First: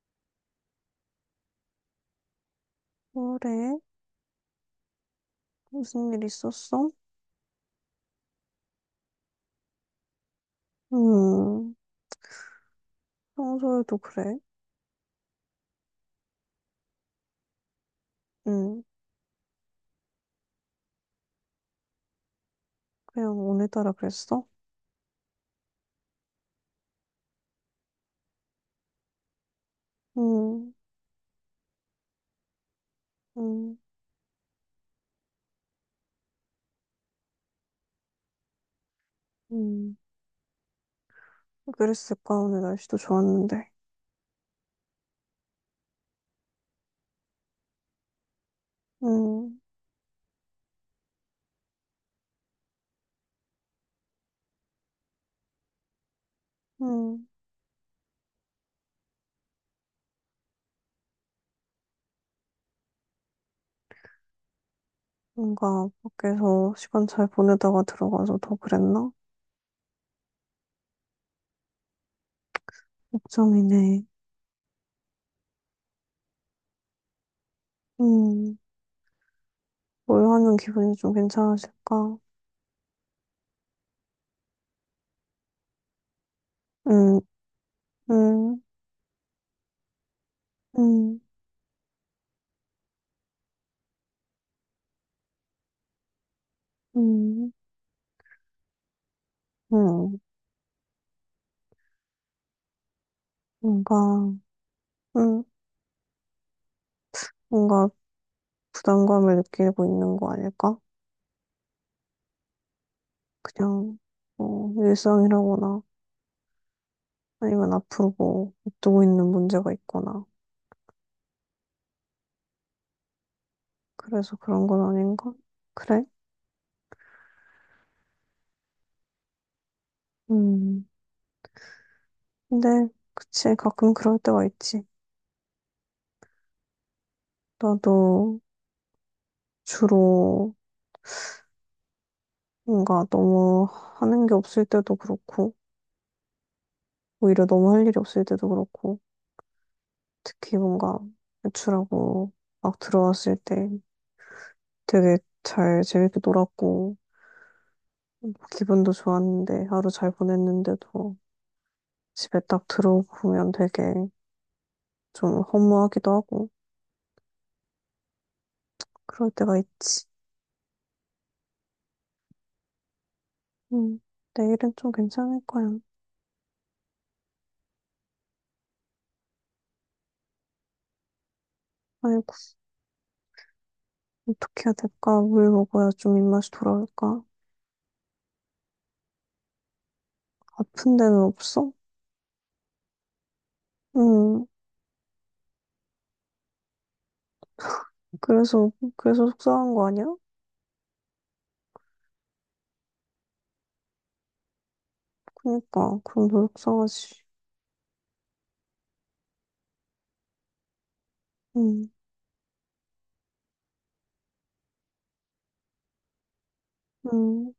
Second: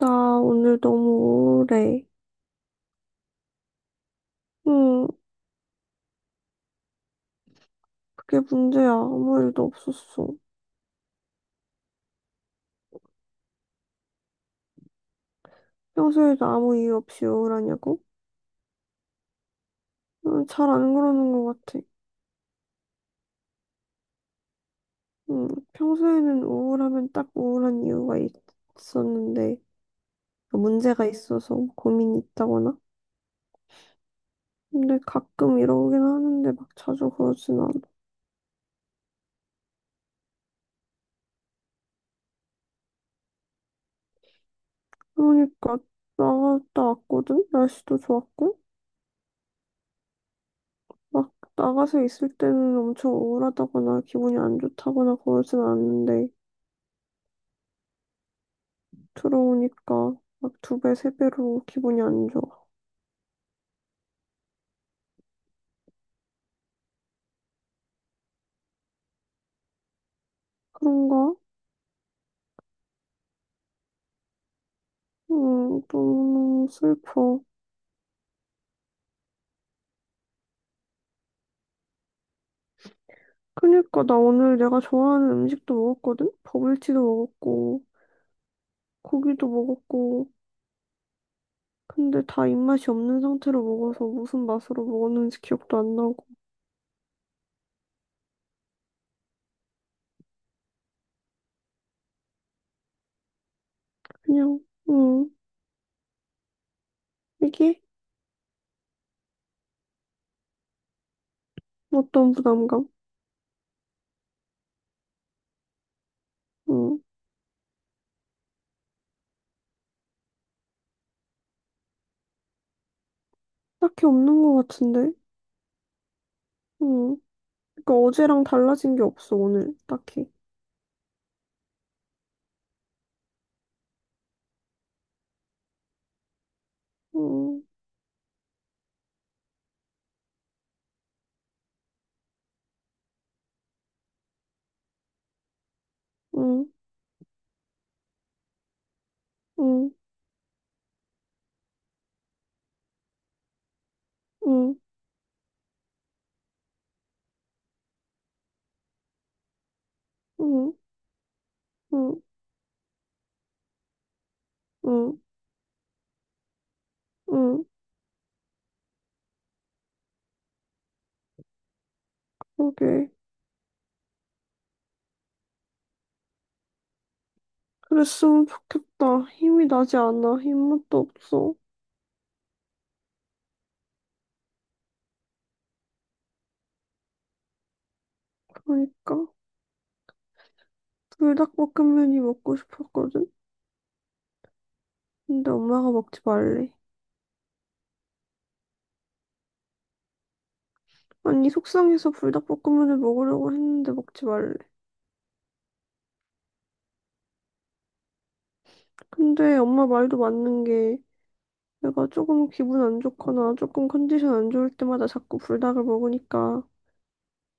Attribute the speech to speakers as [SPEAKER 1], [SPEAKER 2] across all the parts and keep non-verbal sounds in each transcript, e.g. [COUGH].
[SPEAKER 1] 나 오늘 너무 우울해.
[SPEAKER 2] 그래?
[SPEAKER 1] 응,
[SPEAKER 2] 무슨 일 있었어?
[SPEAKER 1] 그게 문제야. 아무 일도 없었어.
[SPEAKER 2] 음, 평소에도 그래?
[SPEAKER 1] 평소에도 아무 이유 없이 우울하냐고?
[SPEAKER 2] 음,
[SPEAKER 1] 응, 잘 안 그러는 것 같아.
[SPEAKER 2] 그냥 오늘따라 그랬어?
[SPEAKER 1] 응, 평소에는 우울하면 딱 우울한 이유가 있었는데, 그
[SPEAKER 2] 음,
[SPEAKER 1] 문제가 있어서 고민이 있다거나?
[SPEAKER 2] 음,
[SPEAKER 1] 근데 가끔 이러긴 하는데 막 자주 그러진 않아.
[SPEAKER 2] 음. 그랬을까? 오늘 날씨도 좋았는데.
[SPEAKER 1] 그러니까 나갔다 왔거든? 날씨도 좋았고?
[SPEAKER 2] 음,
[SPEAKER 1] 막 나가서 있을 때는 엄청 우울하다거나 기분이 안 좋다거나 그러진 않는데,
[SPEAKER 2] 음.
[SPEAKER 1] 들어오니까 막 두 배, 세 배로 기분이 안 좋아.
[SPEAKER 2] 뭔가 밖에서 시간 잘 보내다가 들어가서 더 그랬나?
[SPEAKER 1] 그런가?
[SPEAKER 2] 걱정이네.
[SPEAKER 1] 너무 슬퍼.
[SPEAKER 2] 음, 뭘 하면 기분이 좀 괜찮아질까?
[SPEAKER 1] 그니까 나 오늘 내가 좋아하는 음식도 먹었거든? 버블티도
[SPEAKER 2] 음,
[SPEAKER 1] 먹었고,
[SPEAKER 2] 음,
[SPEAKER 1] 고기도 먹었고.
[SPEAKER 2] 음,
[SPEAKER 1] 근데 다 입맛이 없는 상태로 먹어서 무슨 맛으로 먹었는지 기억도 안 나고.
[SPEAKER 2] 음, 음. 뭔가,
[SPEAKER 1] 그냥, 음,
[SPEAKER 2] 음,
[SPEAKER 1] 이게
[SPEAKER 2] 뭔가 부담감을 느끼고 있는 거 아닐까?
[SPEAKER 1] 어떤 부담감?
[SPEAKER 2] 그냥 뭐 일상이라거나
[SPEAKER 1] 음,
[SPEAKER 2] 아니면 앞으로 뭐 앞두고 있는 문제가 있거나
[SPEAKER 1] 딱히
[SPEAKER 2] 그래서
[SPEAKER 1] 없는
[SPEAKER 2] 그런
[SPEAKER 1] 것
[SPEAKER 2] 건
[SPEAKER 1] 같은데?
[SPEAKER 2] 아닌가? 그래?
[SPEAKER 1] 음, 그니까 어제랑 달라진 게 없어, 오늘. 딱히.
[SPEAKER 2] 음. 근데 그치 가끔 그럴 때가 있지.
[SPEAKER 1] 음,
[SPEAKER 2] 나도 주로 뭔가 너무 하는 게 없을 때도 그렇고
[SPEAKER 1] 음,
[SPEAKER 2] 오히려 너무 할 일이 없을 때도 그렇고
[SPEAKER 1] 음,
[SPEAKER 2] 특히 뭔가 외출하고 막 들어왔을 때
[SPEAKER 1] 음,
[SPEAKER 2] 되게 잘 재밌게 놀았고 기분도 좋았는데 하루 잘
[SPEAKER 1] 음.
[SPEAKER 2] 보냈는데도
[SPEAKER 1] 음.
[SPEAKER 2] 집에 딱 들어오면 되게
[SPEAKER 1] 응,
[SPEAKER 2] 좀 허무하기도 하고
[SPEAKER 1] 응,
[SPEAKER 2] 그럴 때가 있지.
[SPEAKER 1] 오케이.
[SPEAKER 2] 음, 내일은 좀 괜찮을 거야.
[SPEAKER 1] 그랬으면 좋겠다. 힘이 나지 않아. 힘맛도 없어.
[SPEAKER 2] 아이고, 어떻게 해야 될까? 물 먹어야 좀 입맛이 돌아올까?
[SPEAKER 1] 그러니까.
[SPEAKER 2] 아픈 데는 없어?
[SPEAKER 1] 불닭볶음면이 먹고 싶었거든?
[SPEAKER 2] 음,
[SPEAKER 1] 근데 엄마가 먹지 말래.
[SPEAKER 2] 그래서, 그래서 속상한 거 아니야?
[SPEAKER 1] 아니, 속상해서 불닭볶음면을 먹으려고 했는데 먹지 말래.
[SPEAKER 2] 그니까, 그럼 더 속상하지.
[SPEAKER 1] 근데 엄마 말도 맞는 게
[SPEAKER 2] 음,
[SPEAKER 1] 내가 조금 기분 안 좋거나 조금 컨디션 안 좋을 때마다 자꾸 불닭을 먹으니까
[SPEAKER 2] 음,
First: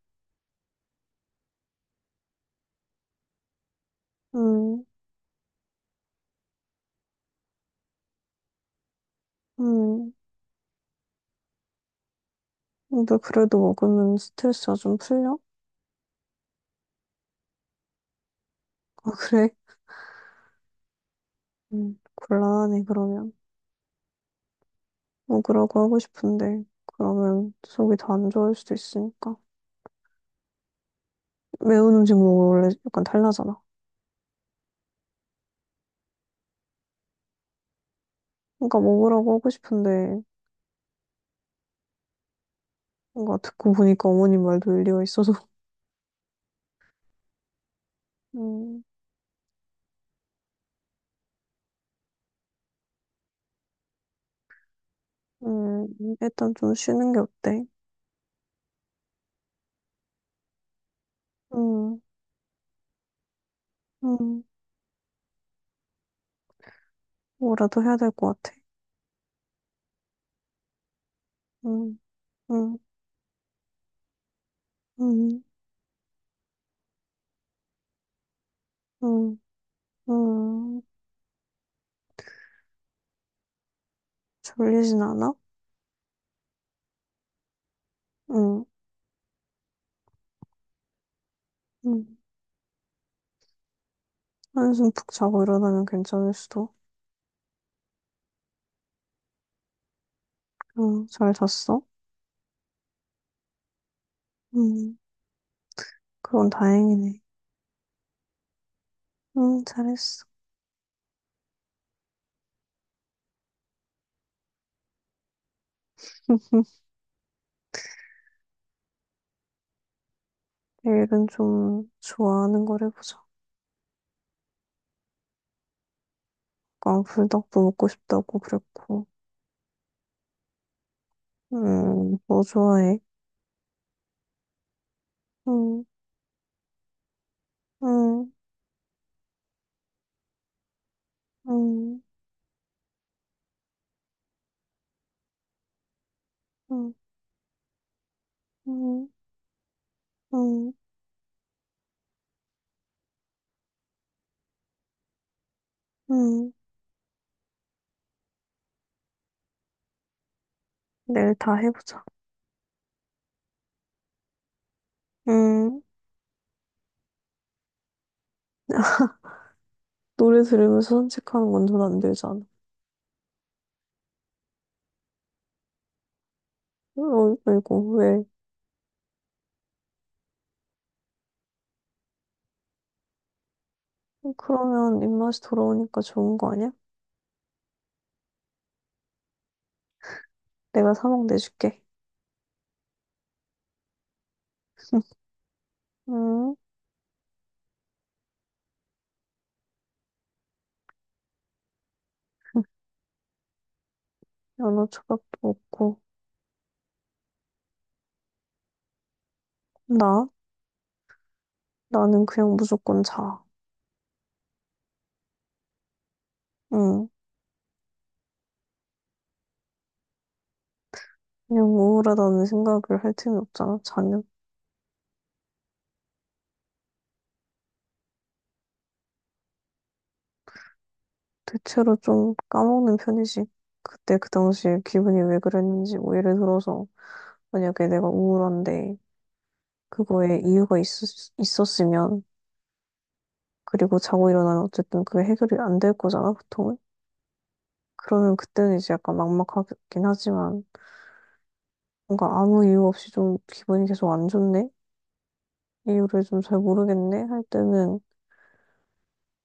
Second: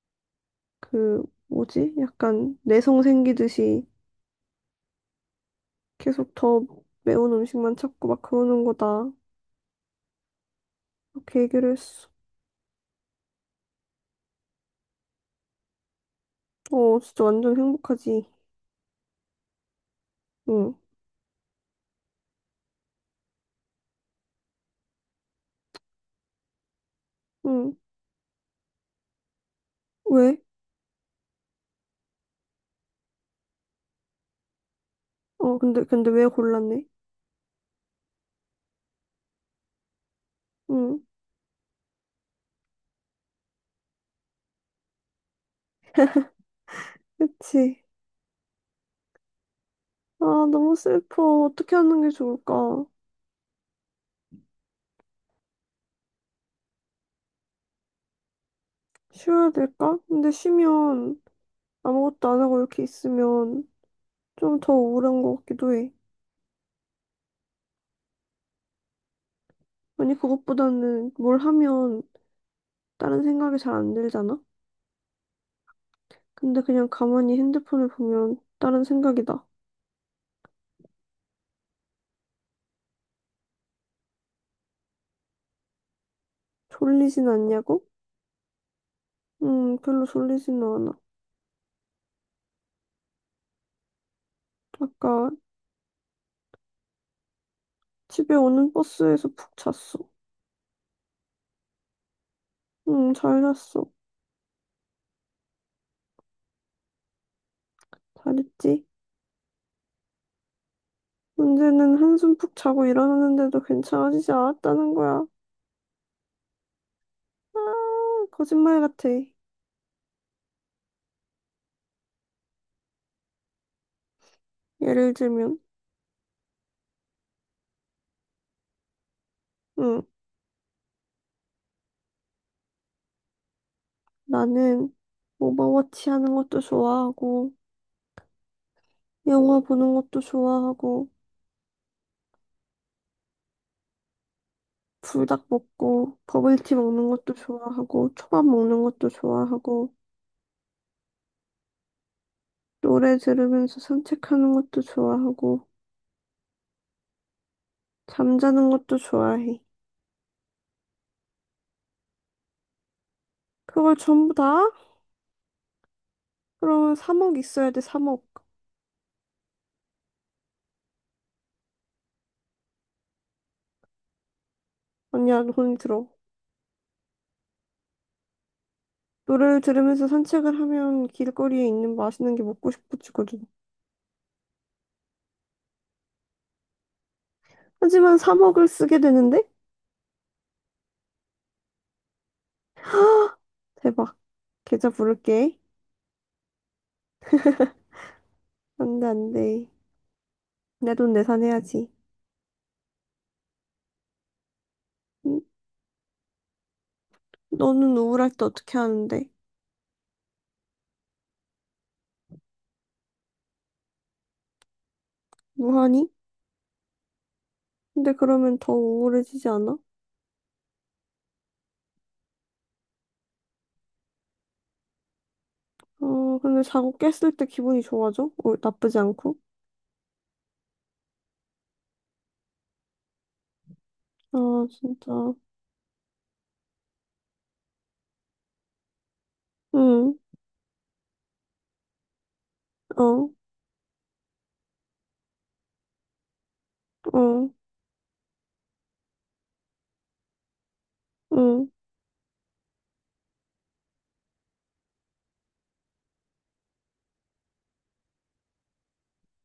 [SPEAKER 1] 그 뭐지? 약간 내성 생기듯이
[SPEAKER 2] 음,
[SPEAKER 1] 계속 더 매운 음식만 찾고 막 그러는 거다.
[SPEAKER 2] 음.
[SPEAKER 1] 그렇게 얘기를 했어.
[SPEAKER 2] 근데 그래도 먹으면 스트레스가 좀 풀려?
[SPEAKER 1] 어, 진짜 완전 행복하지.
[SPEAKER 2] 아, 그래?
[SPEAKER 1] 응,
[SPEAKER 2] 곤란하네, 그러면. 뭐 그러고 하고 싶은데 그러면
[SPEAKER 1] 응.
[SPEAKER 2] 속이 더 안 좋을 수도 있으니까
[SPEAKER 1] 왜?
[SPEAKER 2] 매운 음식 먹으면 원래 약간 탈나잖아.
[SPEAKER 1] 어, 근데 왜 골랐네?
[SPEAKER 2] 그러니까 먹으라고 하고 싶은데
[SPEAKER 1] 응,
[SPEAKER 2] 뭔가 듣고 보니까 어머님 말도 일리가 있어서 [LAUGHS]
[SPEAKER 1] 그치.
[SPEAKER 2] 음,
[SPEAKER 1] 아, 너무 슬퍼. 어떻게 하는 게 좋을까?
[SPEAKER 2] 음, 일단 좀 쉬는 게 어때?
[SPEAKER 1] 쉬어야 될까? 근데 쉬면
[SPEAKER 2] 음,
[SPEAKER 1] 아무것도 안 하고 이렇게 있으면
[SPEAKER 2] 음,
[SPEAKER 1] 좀 더 우울한 것 같기도 해.
[SPEAKER 2] 뭐라도 해야 될 것 같아.
[SPEAKER 1] 아니, 그것보다는 뭘
[SPEAKER 2] 음,
[SPEAKER 1] 하면
[SPEAKER 2] 음,
[SPEAKER 1] 다른 생각이 잘 안 들잖아?
[SPEAKER 2] 음,
[SPEAKER 1] 근데 그냥 가만히 핸드폰을 보면 다른
[SPEAKER 2] 음,
[SPEAKER 1] 생각이다.
[SPEAKER 2] 음, 졸리진 않아?
[SPEAKER 1] 졸리진 않냐고?
[SPEAKER 2] 응.
[SPEAKER 1] 별로 졸리지는 않아.
[SPEAKER 2] 응. 한숨 푹
[SPEAKER 1] 아까
[SPEAKER 2] 자고 일어나면 괜찮을 수도.
[SPEAKER 1] 집에 오는 버스에서 푹 잤어.
[SPEAKER 2] 응, 잘 잤어?
[SPEAKER 1] 응, 잘 잤어.
[SPEAKER 2] 응. 그건 다행이네.
[SPEAKER 1] 잘했지?
[SPEAKER 2] 응, 잘했어.
[SPEAKER 1] 문제는 한숨 푹 자고 일어났는데도 괜찮아지지 않았다는 거야.
[SPEAKER 2] [LAUGHS]
[SPEAKER 1] 아, 거짓말 같아.
[SPEAKER 2] 내일은 좀 좋아하는 걸 해보자.
[SPEAKER 1] 예를 들면,
[SPEAKER 2] 아까 불닭도 먹고 싶다고 그랬고.
[SPEAKER 1] 응,
[SPEAKER 2] 뭐 좋아해?
[SPEAKER 1] 나는
[SPEAKER 2] 음,
[SPEAKER 1] 오버워치 하는 것도 좋아하고,
[SPEAKER 2] 음,
[SPEAKER 1] 영화 보는 것도 좋아하고,
[SPEAKER 2] 음,
[SPEAKER 1] 불닭 먹고, 버블티
[SPEAKER 2] 음,
[SPEAKER 1] 먹는 것도 좋아하고, 초밥 먹는
[SPEAKER 2] 음,
[SPEAKER 1] 것도 좋아하고,
[SPEAKER 2] 음,
[SPEAKER 1] 노래 들으면서 산책하는 것도 좋아하고,
[SPEAKER 2] 음.
[SPEAKER 1] 잠자는 것도 좋아해.
[SPEAKER 2] 내일 다 해보자.
[SPEAKER 1] 그걸 전부 다?
[SPEAKER 2] 음,
[SPEAKER 1] 그러면 3억 있어야 돼, 3억.
[SPEAKER 2] [LAUGHS] 노래 들으면서 산책하는 건 전 안 되잖아.
[SPEAKER 1] 아니야, 돈이 들어.
[SPEAKER 2] 어, 이거 왜?
[SPEAKER 1] 노래를 들으면서 산책을 하면 길거리에 있는 맛있는 게 먹고 싶어지거든.
[SPEAKER 2] 그러면 입맛이 돌아오니까 좋은 거 아니야?
[SPEAKER 1] 하지만 사 먹을 쓰게 되는데?
[SPEAKER 2] 내가 사먹 내줄게.
[SPEAKER 1] 헉, 대박. 계좌 부를게.
[SPEAKER 2] 음,
[SPEAKER 1] 안 돼, 안 돼. 내 돈 내산해야지.
[SPEAKER 2] [LAUGHS] 연어 초밥도
[SPEAKER 1] 응?
[SPEAKER 2] 먹고.
[SPEAKER 1] 너는 우울할 때 어떻게 하는데?
[SPEAKER 2] 나? 나는 그냥 무조건 자.
[SPEAKER 1] 뭐 하니?
[SPEAKER 2] 응.
[SPEAKER 1] 근데 그러면 더 우울해지지 않아?
[SPEAKER 2] 그냥 우울하다는 생각을 할 틈이 없잖아, 자면.
[SPEAKER 1] 어, 근데 자고 깼을 때 기분이 좋아져? 어, 나쁘지 않고?
[SPEAKER 2] 대체로 좀 까먹는 편이지. 그때 그
[SPEAKER 1] 아,
[SPEAKER 2] 당시에
[SPEAKER 1] 진짜.
[SPEAKER 2] 기분이 왜 그랬는지, 뭐 예를 들어서, 만약에 내가 우울한데,
[SPEAKER 1] 응,
[SPEAKER 2] 그거에 이유가 있었으면,
[SPEAKER 1] 어, 어,
[SPEAKER 2] 그리고 자고 일어나면 어쨌든 그게 해결이 안 될 거잖아, 보통은. 그러면 그때는 이제 약간 막막하긴 하지만,
[SPEAKER 1] 응,
[SPEAKER 2] 뭔가 아무 이유 없이 좀 기분이 계속 안 좋네? 이유를 좀 잘 모르겠네? 할 때는,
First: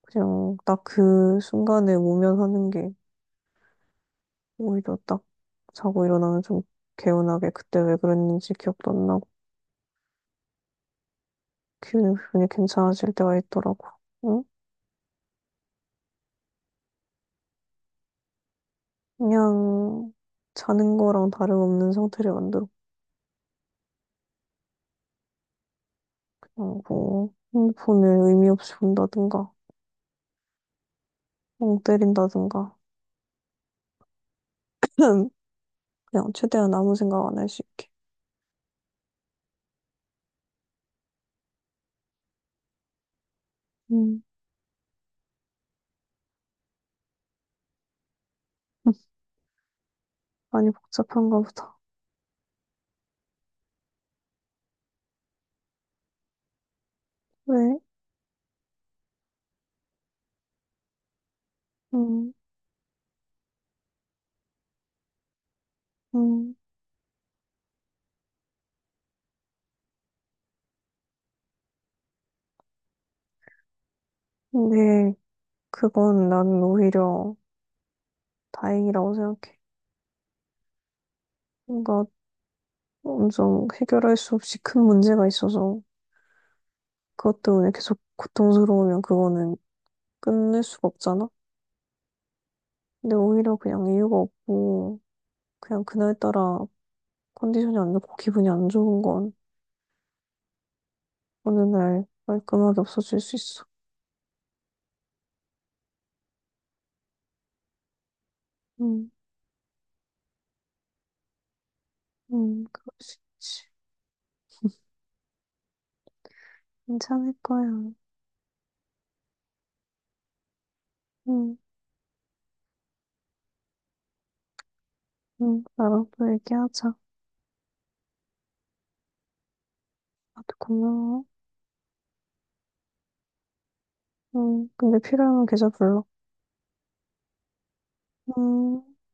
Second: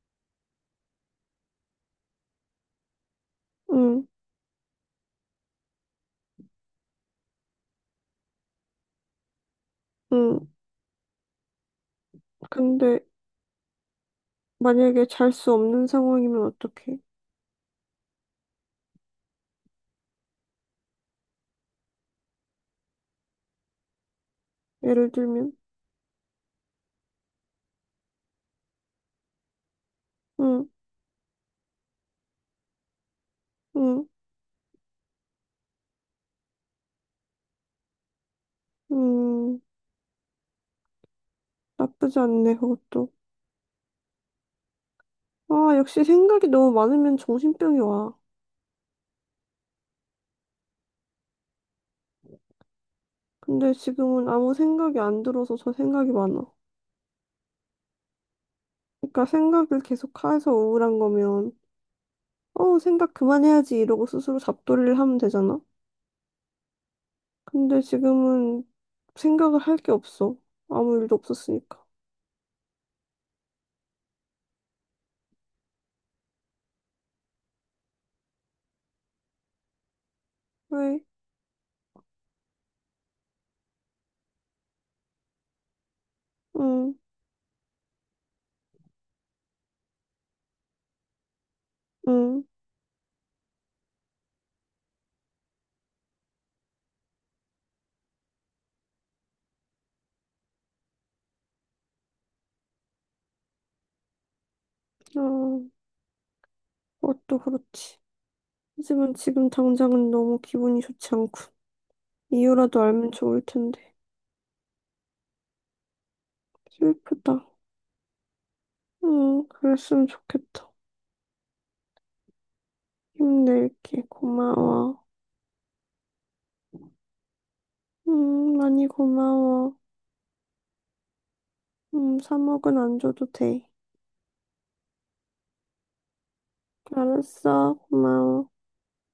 [SPEAKER 2] 그냥 딱 그 순간에 모면하는 게
[SPEAKER 1] 응,
[SPEAKER 2] 오히려 딱 자고 일어나면 좀 개운하게 그때 왜 그랬는지 기억도 안 나고
[SPEAKER 1] 응.
[SPEAKER 2] 기분이
[SPEAKER 1] 근데
[SPEAKER 2] 괜찮아질 때가 있더라고. 응?
[SPEAKER 1] 만약에 잘 수 없는 상황이면 어떡해?
[SPEAKER 2] 그냥 자는 거랑 다름없는 상태를 만들어.
[SPEAKER 1] 예를 들면,
[SPEAKER 2] 고뭐 핸드폰을 의미 없이 본다든가
[SPEAKER 1] 응,
[SPEAKER 2] 멍 때린다든가
[SPEAKER 1] 응,
[SPEAKER 2] [CLEARS THROAT] 그냥 최대한 아무 생각 안 할 수 있게.
[SPEAKER 1] 응, 나쁘지 않네, 그것도.
[SPEAKER 2] 음.
[SPEAKER 1] 아, 역시 생각이 너무 많으면 정신병이 와.
[SPEAKER 2] [LAUGHS] 많이 복잡한가 보다.
[SPEAKER 1] 근데 지금은 아무 생각이 안 들어서 저 생각이 많아.
[SPEAKER 2] 왜?
[SPEAKER 1] 그러니까 생각을 계속 해서 우울한 거면,
[SPEAKER 2] 음,
[SPEAKER 1] 어, 생각 그만해야지 이러고 스스로 잡돌이를 하면 되잖아.
[SPEAKER 2] 음.
[SPEAKER 1] 근데 지금은 생각을 할 게 없어. 아무 일도 없었으니까.
[SPEAKER 2] 근데 그건 나는 오히려 다행이라고 생각해.
[SPEAKER 1] 왜?
[SPEAKER 2] 뭔가 엄청 해결할 수 없이 큰 문제가 있어서
[SPEAKER 1] 응,
[SPEAKER 2] 그것 때문에 계속 고통스러우면 그거는 끝낼 수가 없잖아.
[SPEAKER 1] 응,
[SPEAKER 2] 근데 오히려 그냥 이유가 없고 그냥 그날따라 컨디션이 안 좋고 기분이 안 좋은 건 어느 날 깔끔하게 없어질 수 있어.
[SPEAKER 1] 어, 그것도 그렇지.
[SPEAKER 2] 응,
[SPEAKER 1] 하지만 지금 당장은 너무 기분이 좋지 않고.
[SPEAKER 2] 응,
[SPEAKER 1] 이유라도
[SPEAKER 2] 그럴
[SPEAKER 1] 알면
[SPEAKER 2] 수
[SPEAKER 1] 좋을
[SPEAKER 2] 있지.
[SPEAKER 1] 텐데.
[SPEAKER 2] 괜찮을
[SPEAKER 1] 슬프다.
[SPEAKER 2] 거야.
[SPEAKER 1] 응, 그랬으면 좋겠다.
[SPEAKER 2] 응,
[SPEAKER 1] 힘낼게. 고마워.
[SPEAKER 2] 응, 나랑 또 얘기하자.
[SPEAKER 1] 응, 많이 고마워.
[SPEAKER 2] 나도 고마워.
[SPEAKER 1] 응, 사먹은 안 줘도 돼.
[SPEAKER 2] 응, 근데 필요하면 계좌 불러.
[SPEAKER 1] 알았어. 고마워.
[SPEAKER 2] 응.